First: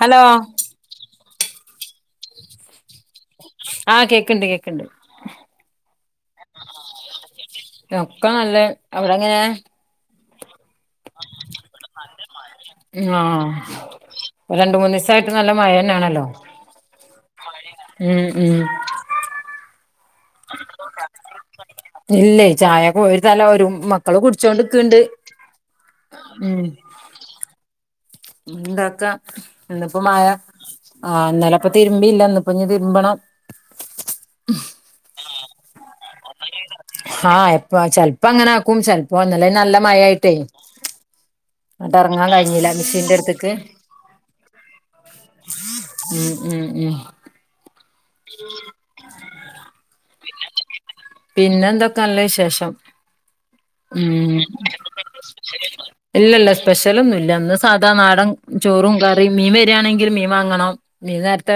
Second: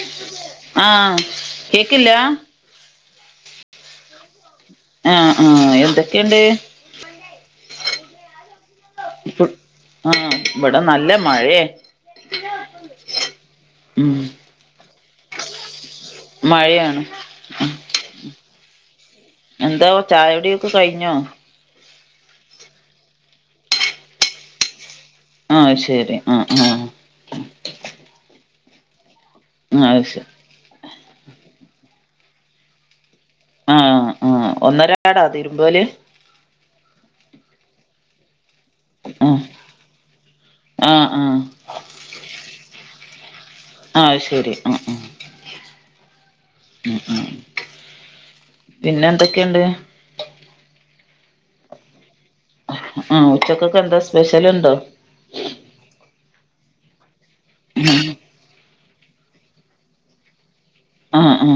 Hello ആഹ് കേക്കില്ലാ ആഹ് കേക്ക്ണ്ട് കേക്ക് ആഹ് ആഹ് എന്തൊക്കെണ്ട് ഒക്കെ നല്ലെ അവിടെങ്ങനെയാ? ആഹ് ഇബ്ടെ നല്ല മഴേ ഉം ആഹ് രണ്ട് മൂന്നെസായിട്ട് നല്ല മഴന്നാണല്ലോ മഴയാണ് ഉം ഉം എന്താ ചായടിയൊക്കെ കഴിഞ്ഞോ ഇല്ലേ ചായയൊക്കെ പോയി തല ഒരു മക്കള് കുടിച്ചോണ്ട്ക്കണ്ട് ആഹ് ശരി ആ ആഹ് ഉണ്ടാക്ക എന്നിപ്പോ ആഹ് മായ ശരി ആഹ് എന്ന്നാല അപ്പൊ തിരുമ്പിയില്ല ന്നപ്പ തിരുമ്പണം ആഹ് ആഹ് ഒന്നരാടാ തിരുമ്പല് ആഹ് എപ്പ ചെലപ്പോ അങ്ങനെ ആക്കും ചെലപ്പോ ആഹ് വന്നല്ലേ നല്ല മഴായിട്ടേ ആഹ് ആഹ് ട്ടറങ്ങാൻ കഴിഞ്ഞില്ല മെഷീന്റെ അടുത്തേക്ക് ആയ് ശരി ഉം ഉം ഉം ഉം ഉം ഉം പിന്നെ എന്തൊക്കെയുണ്ട് പിന്നെ എന്തൊക്കെയ നല്ല വിശേഷം ആഹ് ഉച്ചക്കൊക്കെ എന്താ ഉം സ്പെഷ്യൽ ഉണ്ടോ ഇല്ലല്ല സ്പെഷ്യലൊന്നുംല്ല അന്ന് സാധാ നാടൻ ചോറും കറിയും മീൻ വരികയാണെങ്കിൽ മീൻ വാങ്ങണം മീൻ ആഹ് നേരത്തെ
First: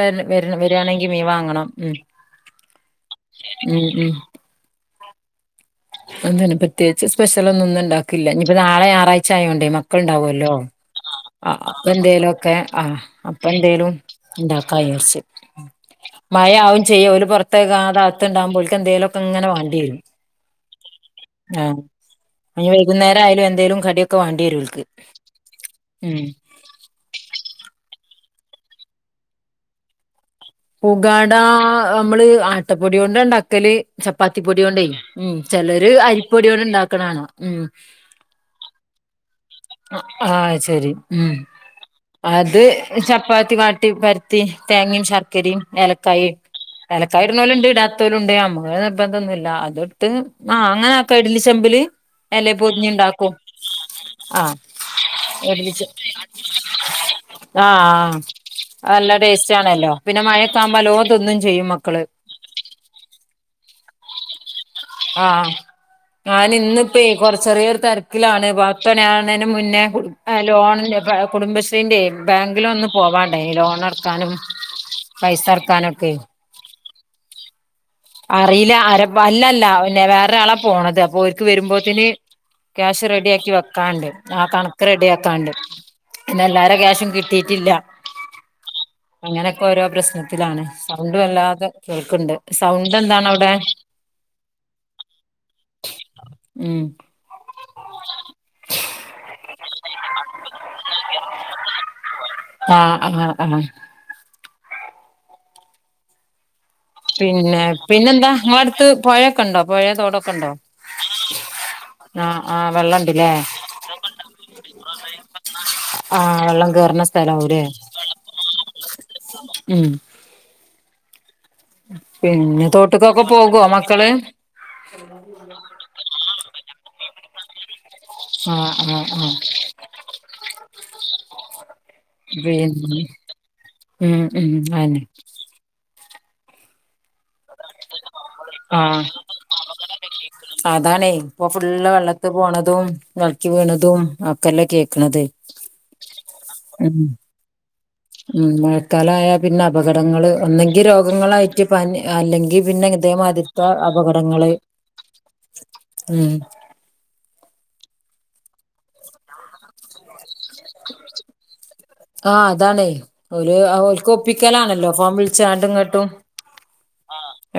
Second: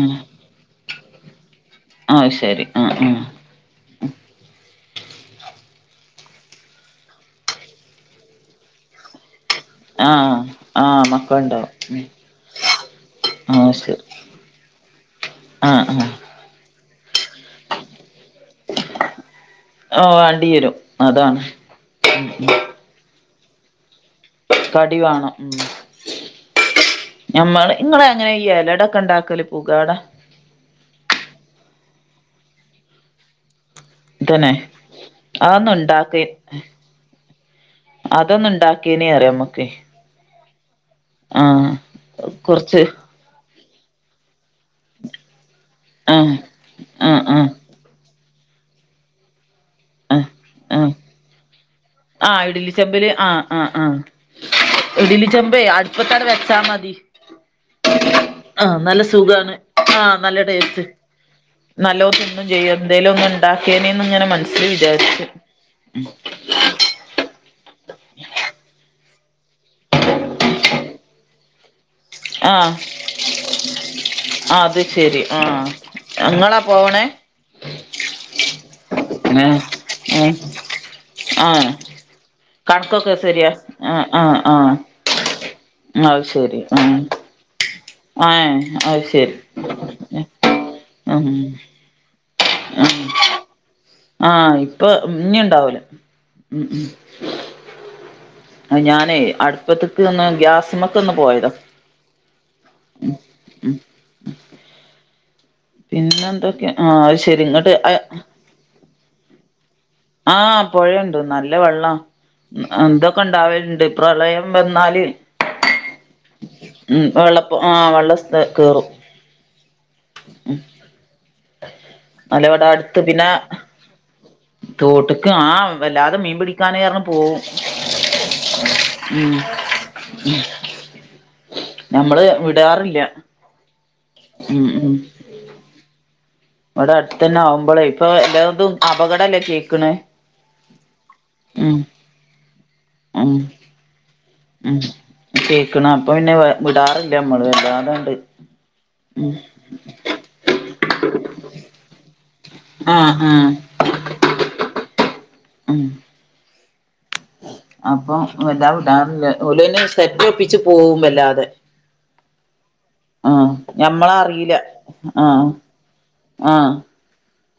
വരികയാണെങ്കിൽ മീൻ വാങ്ങണം ഉം ആയ് ശരി ആഹ് ആഹ് ഉം ഉം അന്തന്നെ പ്രത്യേകച്ച് സ്പെഷ്യല ഒന്നും ഉണ്ടികില്ല ഇനി ഇപ്പോ ഞായറാഴ്ച്ച ആയോണ്ടേ ആഹ് ആഹ് മ ആ അപ്പ എന്തേലും ഒക്കെ ആ അപ്പ ആഹ് എന്തേലും ശരി ഉണ്ടാക്കാ വിചാരിച്ച് ആഹ് ആഹ് മഴ ആവും ചെയ്യും ഓല് പുറത്തേ അതകത്തു ഉണ്ടാമ്പോഴേും എന്തേലുമൊക്കെ അങ്ങൊനെ ആഹ് [unintelligible] വരും അതാണ് വൈകുന്നേരയാലും എന്തേലും കടിയൊക്കെ വാണ്ടി വരും ഒൽക്ക് നമ്മള് ഇങ്ങള് എങ്ങനെ ഈ എലട ഒക്കെ ഉണ്ടാക്കല് പുകാട പുകാടാ നമ്മള് ആട്ടപ്പൊടി കൊണ്ടാ ഉണ്ട്ക്കല് ചപ്പാത്തി തന്നെ പൊടി കൊണ്ട് ഉം അതൊന്നും ചിലര് ഇണ്ടാക്കി അരിപ്പൊടി കൊണ്ട് ഇണ്ടാക്ക്ണാണ് ഉം അതൊന്ന് ഉണ്ടാക്കിയനേ പറിയാം നമ്മക്ക് ആഹ് ശെരി ഉം ആഹ് അത് കൊറച്ച് ചപ്പാത്തി വാട്ടി പെര ത്തി തേങ്ങയും ശർക്കരയും ഏലക്കായ് ആഹ് ആഹ് ഏലക്കായി ആഹ് ഇടുണോലും ഇണ്ട് ഇടാത്തോലും ഇണ്ട് ഞമ്മക്ക് നിർബന്ധം ഒന്നും ഇല്ല അത് ഇട്ട് ആഹ് ആ ആഹ് അങ്ങനെ ക്കെ ഇഡ്ഡലി ചെമ്പില് ആഹ് എല ഇഡലി പൊതിഞ്ഞ് ചെമ്പില് ഉണ്ടാക്കും ആഹ് ആഹ് ആഹ് ആഹ് ഇഡലി ചെമ്പ് ഇഡ്ലിചെ അടുപ്പത്തടെ വെച്ചാ മതി ആഹ് ആഹ് നല്ല ടേസ്റ്റ് സുഖമാണ് ആണല്ലോ ആഹ് പിന്നെ നല്ല മഴയൊക്കെ ആവുമ്പോ ടേസ്റ്റ് നല്ലോ തിന്നും ചെയ്യും മക്കള് നല്ലോം തിന്നും ചെയ്യും എന്തേലും ഒന്ന് ഉണ്ടാക്കിയേനന്ന് ഇങ്ങനെ മനസ്സിൽ വിചാരിച്ചു ആഹ് ഞാൻ ഇന്നിപ്പ കൊറ ചെറിയ ഒരു തിരക്കിലാണ് അപ്പ ഞൻ ന്റെ മുന്നേ ലോണിന്റെ കുടുംബശ്രീന്റെ ബാങ്കില് ആഹ് ഒന്ന് പോവാണ്ടേയിനി ലോണ് അടക്കാനും ആ അത് ശരി ആ പൈസ അടക്കാൻ ഒക്കെ ഇങ്ങളാ പോണേ അറിയില്ല അര അല്ലല്ല പിന്നെ ഏ വേറെരാളാ പോണത് അപ്പൊ ഒക്ക് ആ വരുമ്പോത്തന് ക്യാഷ് കണക്കൊക്കെ റെഡി ശരിയാ ആക്കി ആ വെക്കാണ്ട് ആ കണക്ക് റെഡി ആക്കാണ്ട് അത് പിന്നെ ശരി എല്ലാരും ആ ക്യാഷും കിട്ടിയിട്ടില്ല ആ അത് ശരി അങ്ങനെയൊക്കെ ഓരോ പ്രശ്നത്തിലാണ് സൗണ്ട് ഉം വല്ലാതെ കേൾക്കണ്ട് സൗണ്ട് എന്താണ് അവിടെ ആഹ് ഇപ്പൊ ഇഞ്ഞുണ്ടാവല ഉം ഉം ഞാനേയ് അടുപ്പത്തേക്ക് ഒന്ന് ഗ്യാസ്മക്ക് ഒന്ന് പോയതാ- ആഹ് ആഹ് ആഹ്- പിന്നെന്തൊക്കെയ? പിന്നെ പിന്നെന്താ ഇങ്ങളെ അടുത്ത് പുഴയൊക്കെ ഉണ്ടോ പുഴയ തോട്- ആഹ് പുഴയുണ്ട് നല്ല വെള്ളാ- ആഹ് ആഹ് ഇന്തൊക്കെ വെള്ളംണ്ട്ല്ലേ ഇണ്ടാവലുണ്ട് പ്രളയം വന്നാല്- ആഹ് വെള്ളം കേറുന്ന ഉം വെള്ളപ്പ സ്ഥലാവൂലേ ആഹ് വെള്ള കേറും. ഉം. [unintelligible] അല്ല പിന്നെ തോട്ടക്കൊക്കെ പോകുവോ മക്കള്? തോട്ടക്ക് ആഹ് വല്ലാതെ മീൻ പിടിക്കാന് പറഞ് പോവും. ആഹ് ആഹ് ആഹ്- ഉം ഞമ്മള് പിന്നെ വിടാറില്ല- ഉം ഉം അയെന്നെ- ഇവിടെ അടുത്ത് തന്നെ ആവും. ഇപ്പളെ ഇപ്പൊ എല്ലാതും ആഹ് അപകടല്ലേ കേക്കണ ഉം. ത്ത് പോണതും ഉം വള്ക്കി വീണതും- ഒക്കെല്ലേ ഉം കേക്കണത് കേക്കണ അപ്പൊ പിന്നെ ഉം വിടാറില്ല നമ്മള് വല്ലാതണ്ട്- ഉം മഴക്കാല ഉം ആയാ പിന്നെ അപകടങ്ങള് ഒന്നെങ്കി രോഗങ്ങളായി- പ അല്ലെങ്കി പിന്നെ ഇതേ ആഹ് മാ ആഹ് തിർതെ അപകടങ്ങള്- ഉം. അപ്പം എല്ലാ വിടാറില്ല ഓള് സെറ്റ് ഒപ്പിച്ച് പോകും വല്ലാതെ. ആഹ് അതാണേ ആഹ് ഒരു ഓക്ക് ഞമ്മളറിയില്ല ഒപ്പിക്കലാണല്ലോ ഫോൺ ആഹ് വിളിച്ചാണ്ടും ഇങ്ങോട്ടും. ആഹ് -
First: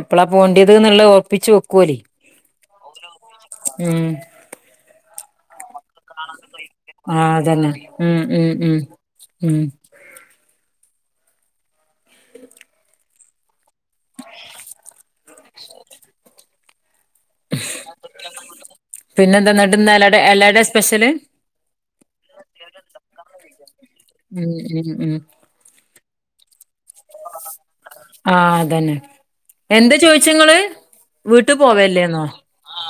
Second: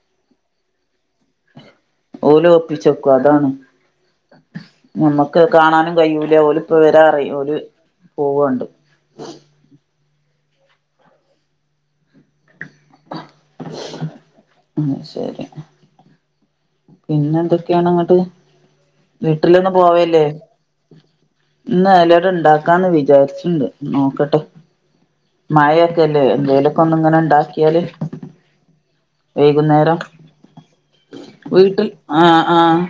എപ്പളാ പോണ്ടിയത് എന്നുള്ള ഓറപ്പിച്ച് വെക്കും ഓര്. ഓലും ഒപ്പിച്ചെക്കും അതാണ് നമ്മക്ക് കാണാനും കഴൂല ഓലും. ആഹ് അതന്നെ ഉം ഉം ഉം ഉം. ഉം ശരി. [inaudible] പിന്നെ എന്തൊക്കെയാണിങ്ങ്ട്ട് പിന്നെന്താ വീട്ടിലൊന്ന എന്നിട്ട് ഇന്ന് എലട പോവല്ലേ? എലട സ്പെഷ്യല് ഇന്ന് എലഅട ഇണ്ടാക്കാന്ന് വിചാരിച്ചുണ്ട് നോക്കട്ടെ. ഉം ഉം ഉം. മഴൊക്കെല്ലേ എന്തേലും- ഇങ്ങനെ ഉണ്ടാക്കിയാല് ആഹ് അതന്നെ വൈകുന്നേരം. എന്താ ചോയിച്ചങ്ങള് വീട്ട് വീട്ടിൽ പോവല്ലേന്നോ ആഹ് ആഹ്-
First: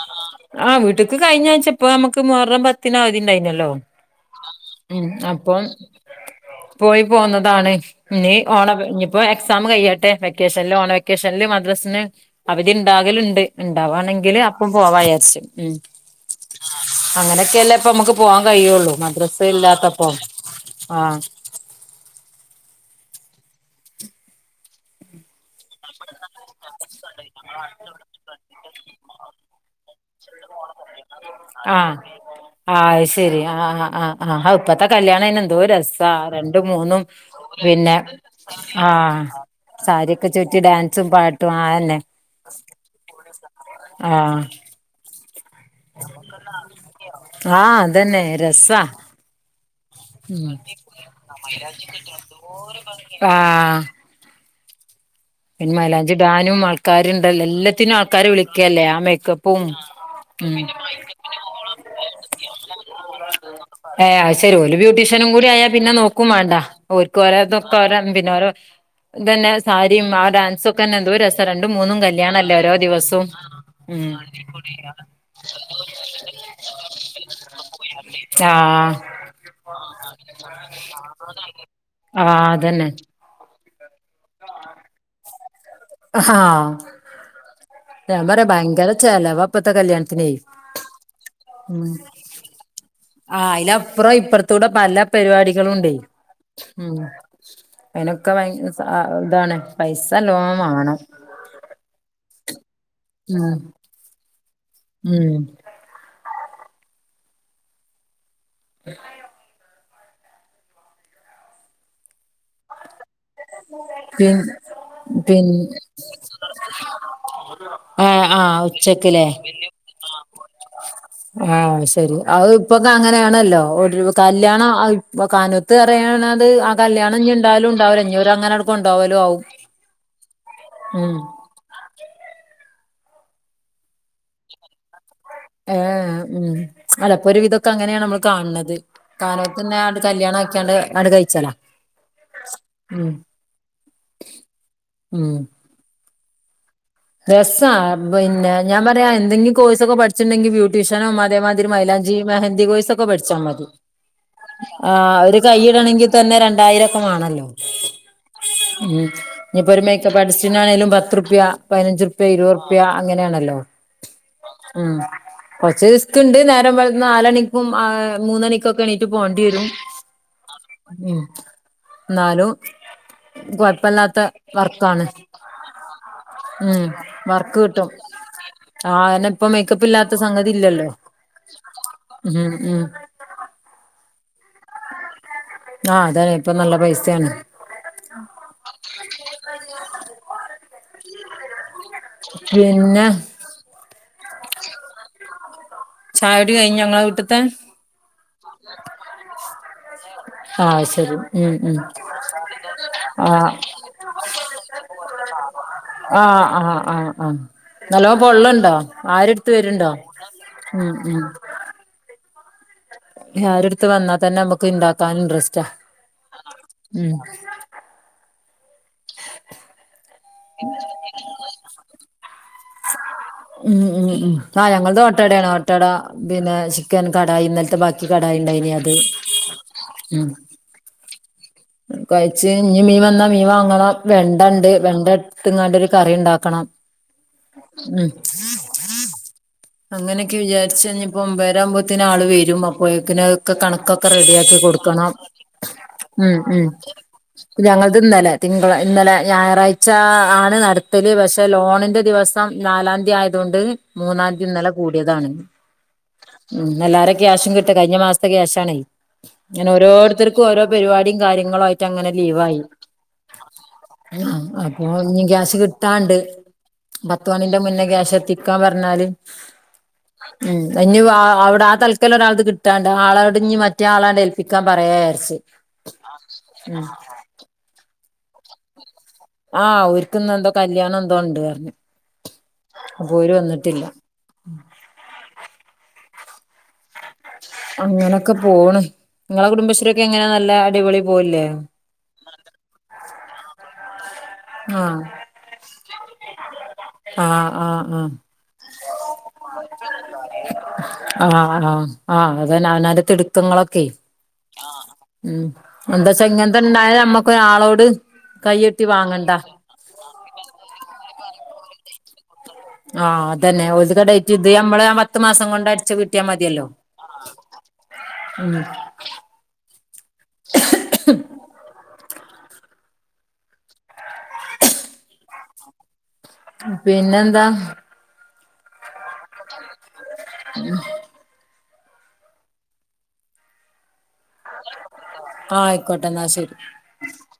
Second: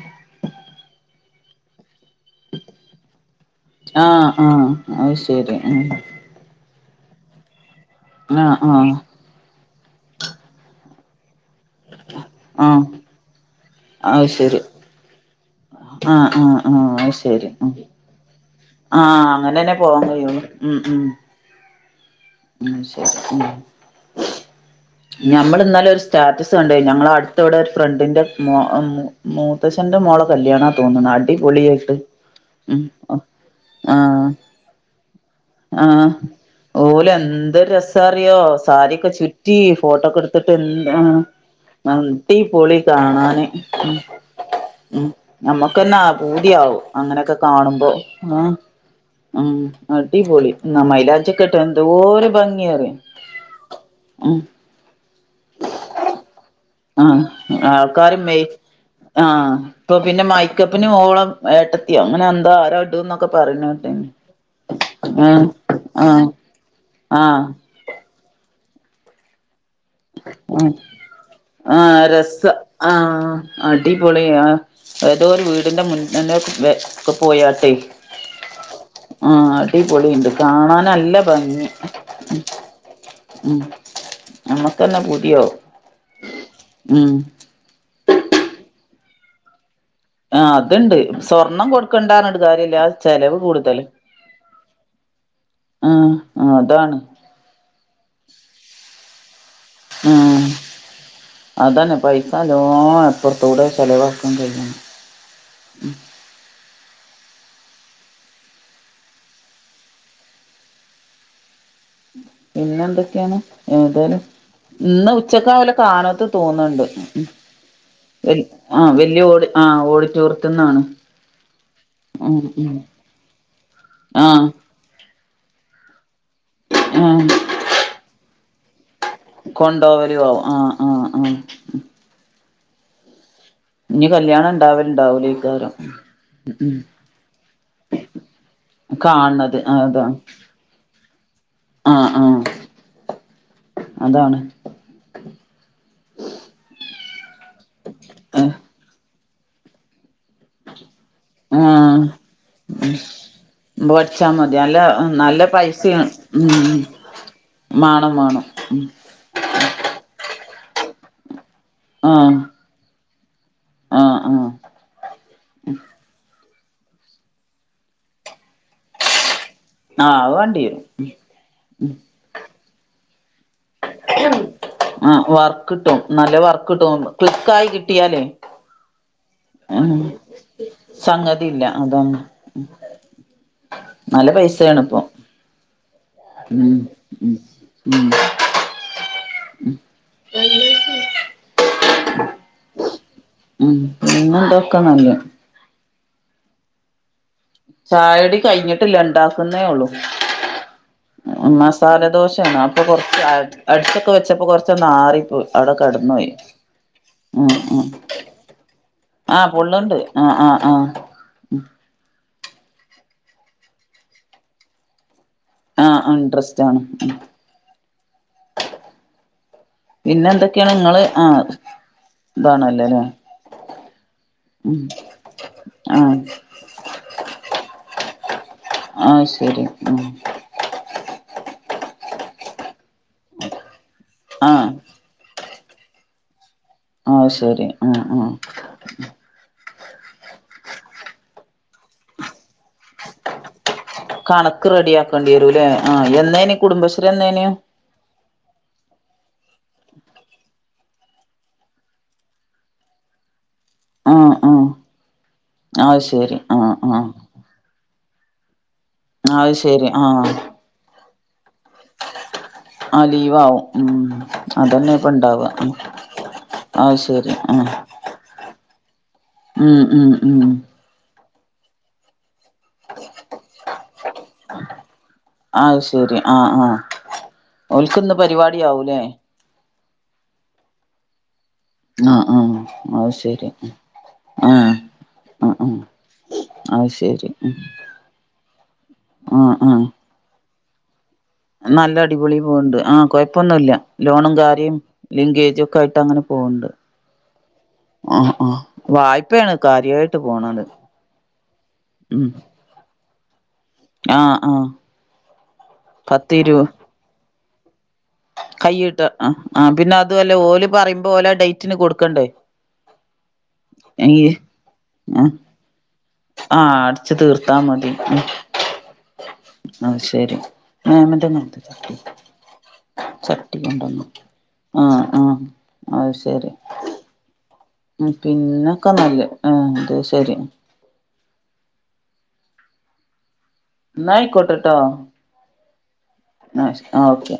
ആഹ് വീട്ടേക്ക് കഴിഞ്ഞ ആഴ്ച- ഇപ്പൊ നമ്മുക്ക് മുഹറം പത്തിന അവധിണ്ടായിനല്ലോ ആഹ് ആഹ് ഉം അത് ശരി അപ്പം- ഉം പോയി പോന്നതാണ് ഇനി ആഹ് ഓണവ- ആഹ് ഇപ്പൊ എക്സാം കഴിയട്ടെ വെക്കേഷനിൽ ഓണ വെക്കേഷനിൽ മദ്രസിന് അവധി ആഹ് ഉണ്ടാകലുണ്ട്. അത് ഉണ്ടാവാണെങ്കിൽ ശരി അപ്പം പോവാ വിചാരിച്ച് ആഹ് ആഹ് ആഹ് അത് ശരി ഉം അങ്ങനെയൊക്കെല്ല ഇപ്പ നമുക്ക്. പോവാാൻ കയുള്ളു ആഹ് മദ്രസ അങ്ങനെന്നെ പോവാൻ ഇല്ലാത്തപ്പം കഴിയുള്ളു ഉം ഉം ആഹ്- ഉം ശരി ഉം. ഞമ്മൾന്നിലെഒരുസ- സ്റ്റാറ്റസ് കണ്ടയ്ന് ഞങ്ങളെ അടുത്തവിടെ ഫ്രണ്ടിന്റെ മ മൂത്തശ്ന്റെ മോള കല്യാണം- തോന്നുണു അടിപൊളിയായിട്ട്. ആഹ് ഉം ആഹ് ശരി ആഹ് ആഹ് ആഹ് ഇപ്പഴത്തെ കല്യാണന് എന്തോരു ആഹ് രസാ രണ്ട് ഓല് എന്ത് രസാ അറിയോ സാരിയൊക്കെ ആഹ് ചുറ്റി. ഫോട്ടോക്കെ സാരിയൊക്കെ എടുത്തിട്ട് ചുറ്റി എന്താ. ഡാൻസും പാട്ടും ആഹ് അന്നെ അടിപൊളി കാണാന് ഉം ആഹ് ഉം ഞമ്മക്കെന്നെ പൂതിയാവും അങ്ങനെയൊക്കെ ആഹ് കാണുമ്പോ അതന്നെ ആഹ് രസാ ഉം അടിപൊളി ഉം എന്നാ മൈലാഞ്ചി ഒക്കെ ഇട്ടത് എന്തോര് ഭംഗിയറിയാം. ആഹ് പിന്ന മലാഞ്ചി ഇടാനും ആൾക്ക. ആക്കാരുണ്ടല്ലേ ആഹ് എല്ലാത്തിനും ആൾക്കാര് ആൾക്കാരെ മെയ് വിളിക്കല്ലേ ആ ആഹ് മേക്കപ്പും ഇപ്പൊ പിന്നെ ഉം മൈക്കപ്പിന് ഓളം ഏട്ടത്തിയോ അങ്ങനെ എന്തോ ആരോ ഇടുംന്നൊക്കെ പറയുന്ന കേട്ടീന് ഏന് അയ് ശരി ഓല് ബ്യൂട്ടീഷ്യനും ആഹ് കൂടി ആയാ പിന്നെ ആഹ് നോക്കും വേണ്ട. ഓക്ക ആഹ് ഓതൊക്കെ ഓര പിന്നെഓരോ ഇതന്നെ സാരി,. [unintelligible] ആ ഡാൻസ് ആഹ് ഒക്കെ തന്നെ എന്തോ രസം രണ്ടും മൂന്നും ആഹ് രസ കല്യാണമല്ലേ ഓരോ ദിവസവും ആഹ് ഉ. അടിപൊളി ആഹ് ഏതോ ഒരു വീടിന്റെ മുന്നുന്ന പോയാട്ടെ. ആഹ് ആഹ് അടിപൊളിയുണ്ട് കാണാൻ നല്ല ഭംഗി ആഹ് അതന്നെ. ഉം ഞമ്മക്കന്നെ പൂതിയാവും. ആഹ് ഉം. ഞാൻ പറയാ ഭയങ്കരം ചെലവാ ഇപ്പത്തെ കല്യാണത്തിന് ലെ ആഹ് അതുണ്ട് സ്വർണം കൊടുക്കണ്ടാ പറഞ്ഞിട്ട് കാര്യല്ല ആ ചെലവ് ആ കൂടുതല് അയിലപ്പുറം ഇപ്പറത്തൂടെ പല. പരിപാടികളുണ്ട് ആഹ് ഉണ്ട് ഉം അതാണ് അയ്നൊക്കെ ഭ യ സ ഇതാണ് പൈസ ആഹ് നല്ലോണം വാണം. അതന്നെ പൈസ നല്ലോണം ഉം അപ്പുറത്തൂടെ ചിലവാക്കാൻ കഴിയണം ഉം. ആയോ പിന്നെന്തൊക്കേണ് എന്തയലും പിൻ ഇന്ന് പിൻ ഉച്ചക്കാ ഓലെ കാന്നോത്ത് തോന്ന്ൺണ്ട് ആഹ് വൽ ആഹ് വല്യെ ഉച്ചക്ക്ല്ലേ ഓടി ആഹ് ഓടിറ്റോറിയത്ത്ന്നാണ് ആഹ് അയ് സരി അയ് ഇപ്പൊക്ക അങ്ങനയാണല്ലൊ ഒര് ആഹ് കല്യാണ കാനോ ത് പറയ്ണത് ആ കല്യാണം ആഹ് ഇഞി ഇണ്ടാവലും ഇണ്ടാവുല ഇഞ്ഞി ഓലങ്ങന കൊണ്ടോവലുണ്ടാവും ആവും കൊണ്ടോവലോ. ആവും ആഹ് ആഹ് ഉം ആഹ് ഇഞി കല്യാണം ഇണ്ടാവല്ണ്ടാവൂലെയ് ഏഹ് ഉം അല്ല ഇപ്പൊ ഒരു വിതൊക്കെ അങ്ങനേണ് നമ്മള് കാണ് ണത്. കാണണത് കാനൊത്തിന്നെ അതാണ് കല്യാണം ആക്കിയാണ്ട് ആണ്ട് കയ്ച്ചല ആഹ് ആഹ് ഉം അതാണ് ഉം രസ്സാ. പിന്നെ ഞാൻ പറയാ എന്തെങ്കി കോഴ്സൊക്കെ പഠിച്ച്ണ്ടെങ്കി ബ്യൂട്ടീഷ്യനൊ മ ഇതേമാതിരി ആഹ് മൈലാഞ്ചി മെഹന്ദി കോയ്സൊക്കെ പഠിച്ചാ മതി. പഠിച്ചാ മതി നല്ല ആഹ് ഒര് നല്ല കയ്യ് ഇടണെങ്കി പൈസയാണ് തന്നെ ഉം രണ്ടായിരൊക്ക മാണല്ലൊ മാണം മാണം ഉം ഇഞിപ്പൊര് മേക്കപ്പ് ആർട്ടിസ്റ്റിനാണേലും പത്ത്റ്പ്യ പതിനഞ്ച്ർപ്യ ആഹ് ഇരുപത്റ്പ്യ അങ്ങനേണല്ലൊ ആഹ് ആഹ് ആഹ് കൊറച്ച് റിസ്ക്ണ്ട് നേരം വെൾ നാലണിക്കും ആഹ് മൂന്നണിക്കൊക്ക എണീറ്റ് പോണ്ടേരും ആഹ് അയ് വാണ്ടി വരും ഇന്നാലു കൊഴപ്പല്ലാത്ത വർക്കാണ് ആഹ് വർക്ക് കിട്ടും നല്ല ഉം വർക്ക്ട്ടും വർക്ക് ക്ലിക്കായി കിട്ടും കിട്ടിയാലെ ആഹ് അയിനിപ്പം മേക്കപ്പ് എമ ഇല്ലാത്ത സംഗതി ഇല്ലല്ലോ സംഗതില്ല അതാണ് ഉം ഉം നല്ല പൈസേണ് ഇപ്പൊ ആഹ് അതാണ് ഇപ്പൊ ഉം നല്ല പൈസയാണ് ഉം ഉം [unintelligible] പിന്നെ ഉം പിന്നന്തൊക്ക ന്നല്ലെ ചായുടി കഴിഞ്ഞൊ ഇങ്ങള വീട്ട്ത്തെ ചായുടി കഴ്ഞ്ഞിട്ടില്ല ഇണ്ടാക്ക്ന്നെ ഉള്ളു. ആഹ് ശരി ഉം ഉം മസാലദോശേണ് അപ്പൊ കൊറ്ച്ച് ആഹ് അടിച്ചൊക്ക വെച്ചപ്പൊ കൊറ്ച്ച് ച്ചന്ന് ആറിപ്പോയ് അവടെ കടന്നോയി. ആഹ് ആഹ് ആഹ് ആഹ് ഉം ഉം നല്ലോ പൊള്ളുണ്ടോ ആഹ് ആരെടുത്ത് വരുണ്ടോ പെള്ള്ണ്ട്. ആഹ് ആഹ് ആഹ് ഉം ഉം ആരട്ത്ത് വന്ന തന്നെ ഞമ്മക്ക് ഇണ്ടാക്കാന് ഇൻട്രസ്റ്റ് ആഹ് ആ ഇൻട്രസ്റ്റാണ് പിന്നെ എന്തൊക്കേണ് ഇങ്ങള് ആഹ് ഇതാണല്ലെലേ ഉം ഉം ഉം ആഹ് ഞങ്ങൾത് ഒ ാട്ടടേണ് ഒ ാട്ടട ആഹ് പിന്ന ചിക്കൻ കടായി ഇന്നൽത്തെ ബാ കടായിണ്ടായ്നി അത് ആഹ് ശരി ഉം കഴ്ച്ച് ഇഞി മീൻ വന്ന മീൻ വാങ്ങണം. വെണ്ടണ്ട് ആഹ് വെണ്ട ഇട്ത്ത്ങ്ങാണ്ടൊരു കറി ഇണ്ടാക്കണം. അഹ് ശരി ആഹ് ആഹ് അങ്ങനൊക്കെ വിജാരിച്ച് ഇഞിപ്പൊ ഒമ്പരാവ്മ്പത്തിന് ആള് വരും അ പ്പൊയക്കിന് അഹ് കണക്കൊക്കെ റെഡിയാക്കി കണക്ക് കൊട്ക്കണം. റെഡിയാക്കേണ്ടി വരൂല്ലേ ആഹ് ഉം എന്നേനി ഉം കുടുംബശ്രീ എന്നേനി ഞങ്ങളൾത് ഇന്നലെ തിങ്കള ഇന്നലെ ഞായറാഴ്ചാ ആണ് നട്ത്തല്. പക്ഷെ ലോണിന്റെ ദിവസം നാലാംതീ ആയതോണ്ട് ആഹ് മൂന്നാംതി ആഹ് ഇന്നലെ കൂടിയേതാണ് അത് ശരി ഉം ആഹ് ആഹ് എല്ലാരു ക്യാഷും കി കഴിഞ്ഞ മാസ്ത്തെ ക്യാശാണെ. അത് ഇങ്ങനെ ശരി ആഹ് ഓരോര്ത്തർക്കും ഓരൊ പരിപാടി കാര്യങ്ങളു ആയിറ്റ് റ്റങ്ങനെ ലീവായി. ആ ലീവാവും ഉം അപ്പൊ അതന്നെ ഇപ്പ ഇഞി ഇണ്ടാവ ക്യാഷ് ഉം കിട്ടാണ്ട്. അത് പത്ത് ശരി മണിന്റെ ആഹ് മുന്നെ ക്യാശെത്തിക്കാ പറ്ഞ്ഞാല് ഉം ഉം ഉം ഞിവാ അവടെ ആ തൽക്കലൊരാൾത് കി ട്ടാണ്ട് ആളോടിഞ്ഞ് മറ്റേ ആളാണ്ട് ഏൽപ്പിക്കാ പറയാരിച്ച് ഉ ഒ ാൽക്ക്ന്ന് പരിവാടിയാവൂലേ ആഹ് ഒ ാരിക്ക്ന്നന്തോ കല്യാണം എന്തോ ഉണ്ട് പറ്ഞ്ഞ്. ആഹ ആഹ അഹ്ശെരി ആഹ ആ ആ അഹ് ശരി അങ്ങനൊക്കെ പോണ് നിങ്ങളെ ആഹ് ആഹ് കുടുംബശ്രീക്കെ എങ്ങനെ നല്ല അടിപൊളി പോവില്ലേ നല്ല അടിപൊളി പോവ്ണ്ട് ആ കൊഴപ്പന്നുല്ല്യ ലോണും കാര്യും ആഹ് ലിങ്കേജും ഒക്കെ ആയിട്ട് അങ്ങനെ പോവുണ്ട് ആ ആ ആ ആ ആ വായ്പയാണ് കാര്യായിട്ട് പോണാത്. ആഹ ആഹ് ആഹ അത് അവനാന്റെ തിടുക്കങ്ങളൊക്കെ ആ ആ എന്താചാ ഇങനതെണ്ടായ ഞമ്മ ക്ക് ഒരാളോട് കൈയ്യെട്ടി കൈയിട്ട് വാങ്ങണ്ട ആ പിന്നെ അതുല്ല ഓല് പറയുമ്പോ ഓലാ ഡേറ്റിന് കൊടുക്കണ്ടേ? ആ അതന്നെ ഒ ാൽത കെ ഈ ടെയ്റ്റ് ഇത് മ്മള് പത്ത് ആ മാസം കൊണ്ട് അടിച്ച് വീട്ടിയാൽ മതി. ആ അടിച്ച് തീർത്താ മതി ഉ ഉം അഹ് ശരി ആ അങ്ങൻതന്നെ മറ്റ ചട്ടി കൊണ്ടന്നു ആഹ് ആഹ് അത് ശരി പിന്നെന്താ ഉം പിന്നൊക്കെ നല്ല ആ അത് ശരി ഉം ഇന്നായികൊട്ട ആയിക്കോട്ടെ ന്നാശരി ആഹ് ഓക്കെ